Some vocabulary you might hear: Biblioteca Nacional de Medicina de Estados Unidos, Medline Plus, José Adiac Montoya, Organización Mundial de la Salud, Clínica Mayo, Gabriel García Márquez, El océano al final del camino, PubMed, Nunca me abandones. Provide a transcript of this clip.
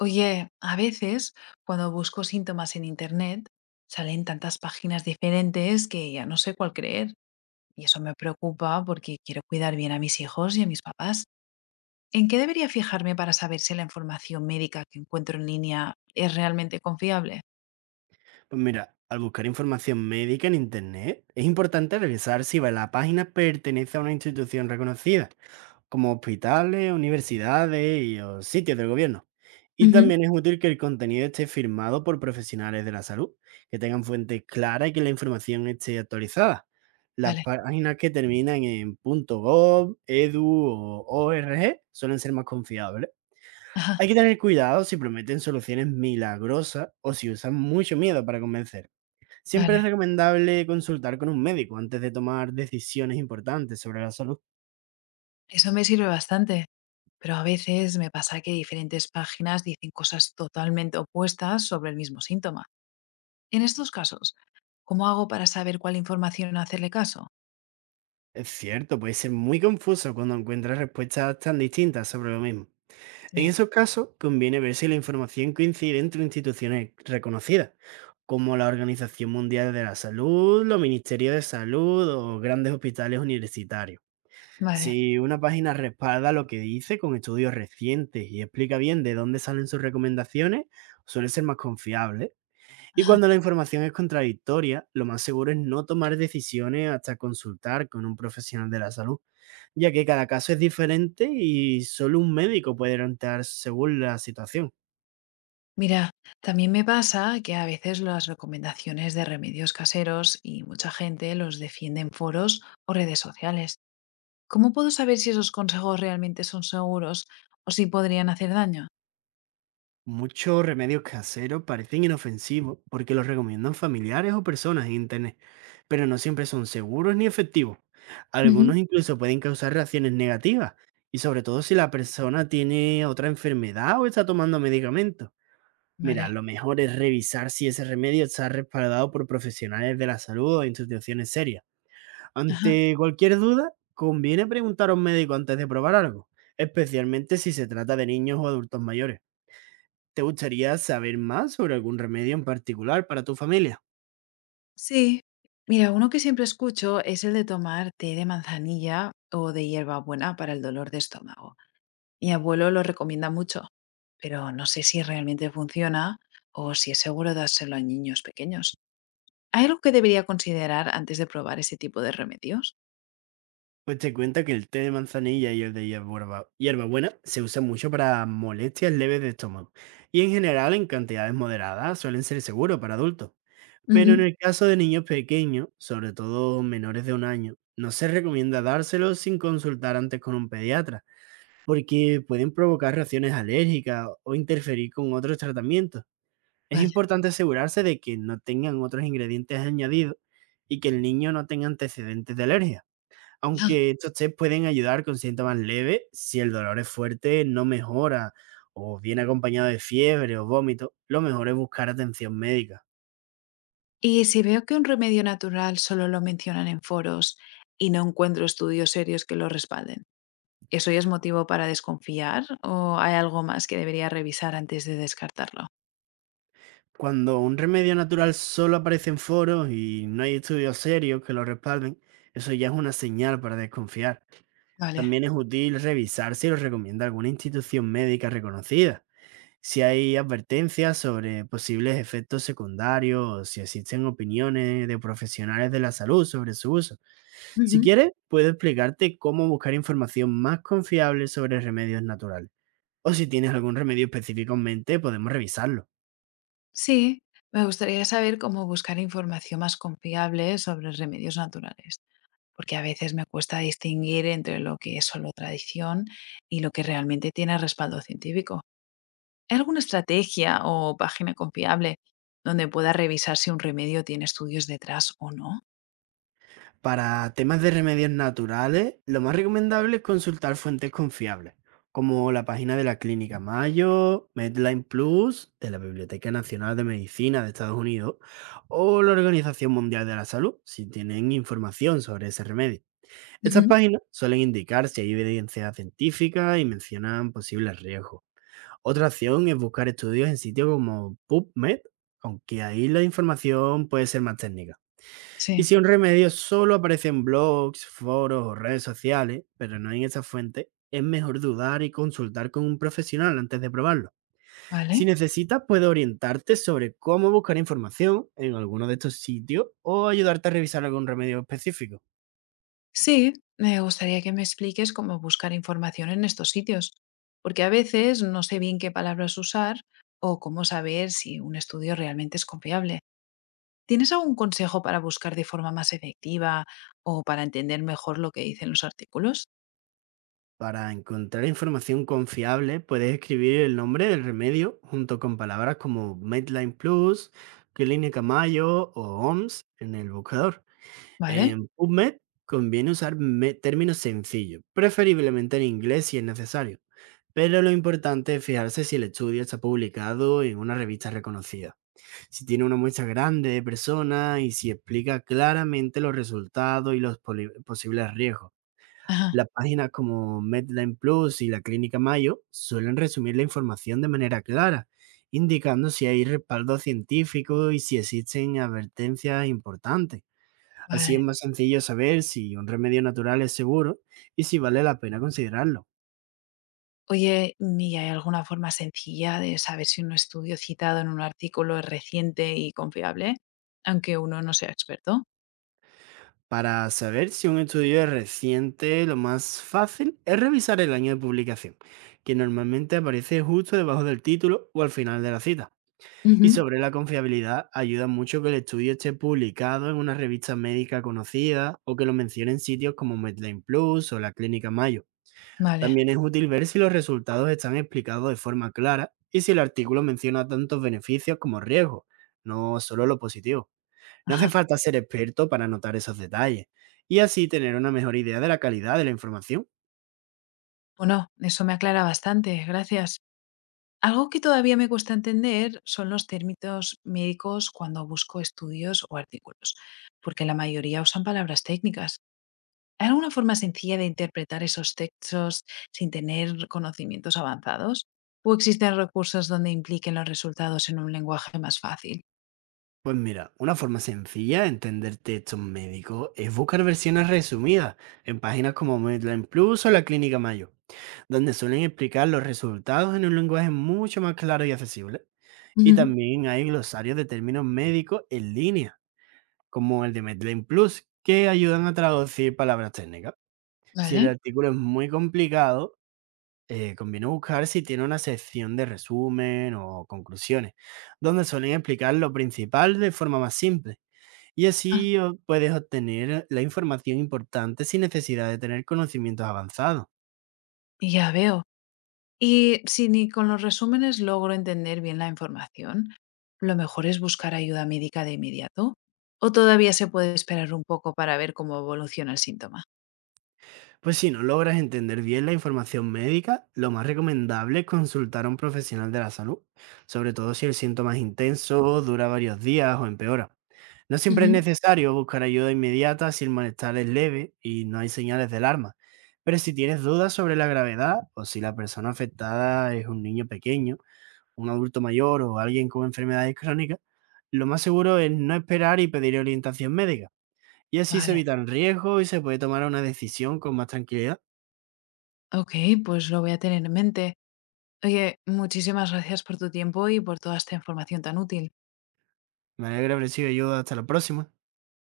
Oye, a veces cuando busco síntomas en internet salen tantas páginas diferentes que ya no sé cuál creer. Y eso me preocupa porque quiero cuidar bien a mis hijos y a mis papás. ¿En qué debería fijarme para saber si la información médica que encuentro en línea es realmente confiable? Pues mira, al buscar información médica en Internet, es importante revisar si la página pertenece a una institución reconocida, como hospitales, universidades y o sitios del gobierno. Y Ujú. también es útil que el contenido esté firmado por profesionales de la salud, que tengan fuentes claras y que la información esté actualizada. Las Vale, páginas que terminan en .gov, edu o org suelen ser más confiables. ajá, Hay que tener cuidado si prometen soluciones milagrosas o si usan mucho miedo para convencer. Siempre vale. es recomendable consultar con un médico antes de tomar decisiones importantes sobre la salud. Eso me sirve bastante. Pero a veces me pasa que diferentes páginas dicen cosas totalmente opuestas sobre el mismo síntoma. En estos casos, ¿cómo hago para saber cuál información hacerle caso? Es cierto, puede ser muy confuso cuando encuentras respuestas tan distintas sobre lo mismo. En Sí, esos casos, conviene ver si la información coincide entre instituciones reconocidas, como la Organización Mundial de la Salud, los Ministerios de Salud o grandes hospitales universitarios. vale. Si una página respalda lo que dice con estudios recientes y explica bien de dónde salen sus recomendaciones, suele ser más confiable. Y Ajá. cuando la información es contradictoria, lo más seguro es no tomar decisiones hasta consultar con un profesional de la salud, ya que cada caso es diferente y solo un médico puede orientar según la situación. Mira, también me pasa que a veces las recomendaciones de remedios caseros y mucha gente los defiende en foros o redes sociales. ¿Cómo puedo saber si esos consejos realmente son seguros o si podrían hacer daño? Muchos remedios caseros parecen inofensivos porque los recomiendan familiares o personas en Internet, pero no siempre son seguros ni efectivos. Ujú. Algunos incluso pueden causar reacciones negativas, y sobre todo si la persona tiene otra enfermedad o está tomando medicamentos. Vale. Mira, lo mejor es revisar si ese remedio está respaldado por profesionales de la salud o instituciones serias. Ajá. Ante cualquier duda, conviene preguntar a un médico antes de probar algo, especialmente si se trata de niños o adultos mayores. ¿Te gustaría saber más sobre algún remedio en particular para tu familia? Sí. Mira, uno que siempre escucho es el de tomar té de manzanilla o de hierbabuena para el dolor de estómago. Mi abuelo lo recomienda mucho, pero no sé si realmente funciona o si es seguro dárselo a niños pequeños. ¿Hay algo que debería considerar antes de probar ese tipo de remedios? Pues te cuenta que el té de manzanilla y el de hierbabuena se usan mucho para molestias leves de estómago y en general en cantidades moderadas suelen ser seguros para adultos. Pero en Ujú. el caso de niños pequeños, sobre todo menores de un año, no se recomienda dárselo sin consultar antes con un pediatra, porque pueden provocar reacciones alérgicas o interferir con otros tratamientos. Es Vale. importante asegurarse de que no tengan otros ingredientes añadidos y que el niño no tenga antecedentes de alergia. Ah, Aunque estos test pueden ayudar con síntomas leves, si el dolor es fuerte, no mejora o viene acompañado de fiebre o vómito, lo mejor es buscar atención médica. y si veo que un remedio natural solo lo mencionan en foros y no encuentro estudios serios que lo respalden, ¿eso ya es motivo para desconfiar o hay algo más que debería revisar antes de descartarlo? Cuando un remedio natural solo aparece en foros y no hay estudios serios que lo respalden, eso ya es una señal para desconfiar. Vale. También es útil revisar si lo recomienda alguna institución médica reconocida, si hay advertencias sobre posibles efectos secundarios o si existen opiniones de profesionales de la salud sobre su uso. Si Ujú. quieres, puedo explicarte cómo buscar información más confiable sobre remedios naturales. O si tienes algún remedio específico en mente, podemos revisarlo. Sí, me gustaría saber cómo buscar información más confiable sobre remedios naturales, porque a veces me cuesta distinguir entre lo que es solo tradición y lo que realmente tiene respaldo científico. ¿Hay alguna estrategia o página confiable donde pueda revisar si un remedio tiene estudios detrás o no? Para temas de remedios naturales, lo más recomendable es consultar fuentes confiables, como la página de la Clínica Mayo, Medline Plus, de la Biblioteca Nacional de Medicina de Estados Unidos, o la Organización Mundial de la Salud, si tienen información sobre ese remedio. Estas Ujú. páginas suelen indicar si hay evidencia científica y mencionan posibles riesgos. Otra opción es buscar estudios en sitios como PubMed, aunque ahí la información puede ser más técnica. Sí, Y si un remedio solo aparece en blogs, foros o redes sociales, pero no en esa fuente, es mejor dudar y consultar con un profesional antes de probarlo. vale. Si necesitas, puede orientarte sobre cómo buscar información en alguno de estos sitios o ayudarte a revisar algún remedio específico. Sí, me gustaría que me expliques cómo buscar información en estos sitios, porque a veces no sé bien qué palabras usar o cómo saber si un estudio realmente es confiable. ¿Tienes algún consejo para buscar de forma más efectiva o para entender mejor lo que dicen los artículos? Para encontrar información confiable, puedes escribir el nombre del remedio junto con palabras como Medline Plus, Clínica Mayo o OMS en el buscador. ¿Vale? En PubMed conviene usar términos sencillos, preferiblemente en inglés si es necesario, pero lo importante es fijarse si el estudio está publicado en una revista reconocida, si tiene una muestra grande de personas y si explica claramente los resultados y los posibles riesgos. Ajá, Las páginas como Medline Plus y la Clínica Mayo suelen resumir la información de manera clara, indicando si hay respaldo científico y si existen advertencias importantes. Así vale. es más sencillo saber si un remedio natural es seguro y si vale la pena considerarlo. Oye, ¿y hay alguna forma sencilla de saber si un estudio citado en un artículo es reciente y confiable, aunque uno no sea experto? Para saber si un estudio es reciente, lo más fácil es revisar el año de publicación, que normalmente aparece justo debajo del título o al final de la cita. Y Ujú. sobre la confiabilidad, ayuda mucho que el estudio esté publicado en una revista médica conocida o que lo mencione en sitios como Medline Plus o la Clínica Mayo. Vale. También es útil ver si los resultados están explicados de forma clara y si el artículo menciona tantos beneficios como riesgos, no solo lo positivo. No Ajá. hace falta ser experto para notar esos detalles y así tener una mejor idea de la calidad de la información. Bueno, eso me aclara bastante, gracias. Algo que todavía me cuesta entender son los términos médicos cuando busco estudios o artículos, porque la mayoría usan palabras técnicas. ¿Hay alguna forma sencilla de interpretar esos textos sin tener conocimientos avanzados? ¿O existen recursos donde impliquen los resultados en un lenguaje más fácil? Pues mira, una forma sencilla de entender textos médicos es buscar versiones resumidas en páginas como Medline Plus o la Clínica Mayo, donde suelen explicar los resultados en un lenguaje mucho más claro y accesible. Y Ujú. también hay glosarios de términos médicos en línea como el de Medline Plus, que ayudan a traducir palabras técnicas. Si el Vale, artículo es muy complicado, conviene buscar si tiene una sección de resumen o conclusiones, donde suelen explicar lo principal de forma más simple. Y ah, así puedes obtener la información importante sin necesidad de tener conocimientos avanzados. ya veo. Y si ni con los resúmenes logro entender bien la información, lo mejor es buscar ayuda médica de inmediato. ¿O todavía se puede esperar un poco para ver cómo evoluciona el síntoma? Pues si no logras entender bien la información médica, lo más recomendable es consultar a un profesional de la salud, sobre todo si el síntoma es intenso, dura varios días o empeora. No siempre es Ujú. necesario buscar ayuda inmediata si el malestar es leve y no hay señales de alarma, pero si tienes dudas sobre la gravedad o si la persona afectada es un niño pequeño, un adulto mayor o alguien con enfermedades crónicas, lo más seguro es no esperar y pedir orientación médica. Y así se Vale, evitan riesgos y se puede tomar una decisión con más tranquilidad. ok, pues lo voy a tener en mente. Oye, muchísimas gracias por tu tiempo y por toda esta información tan útil. Me alegra haber sido de ayuda. Hasta la próxima.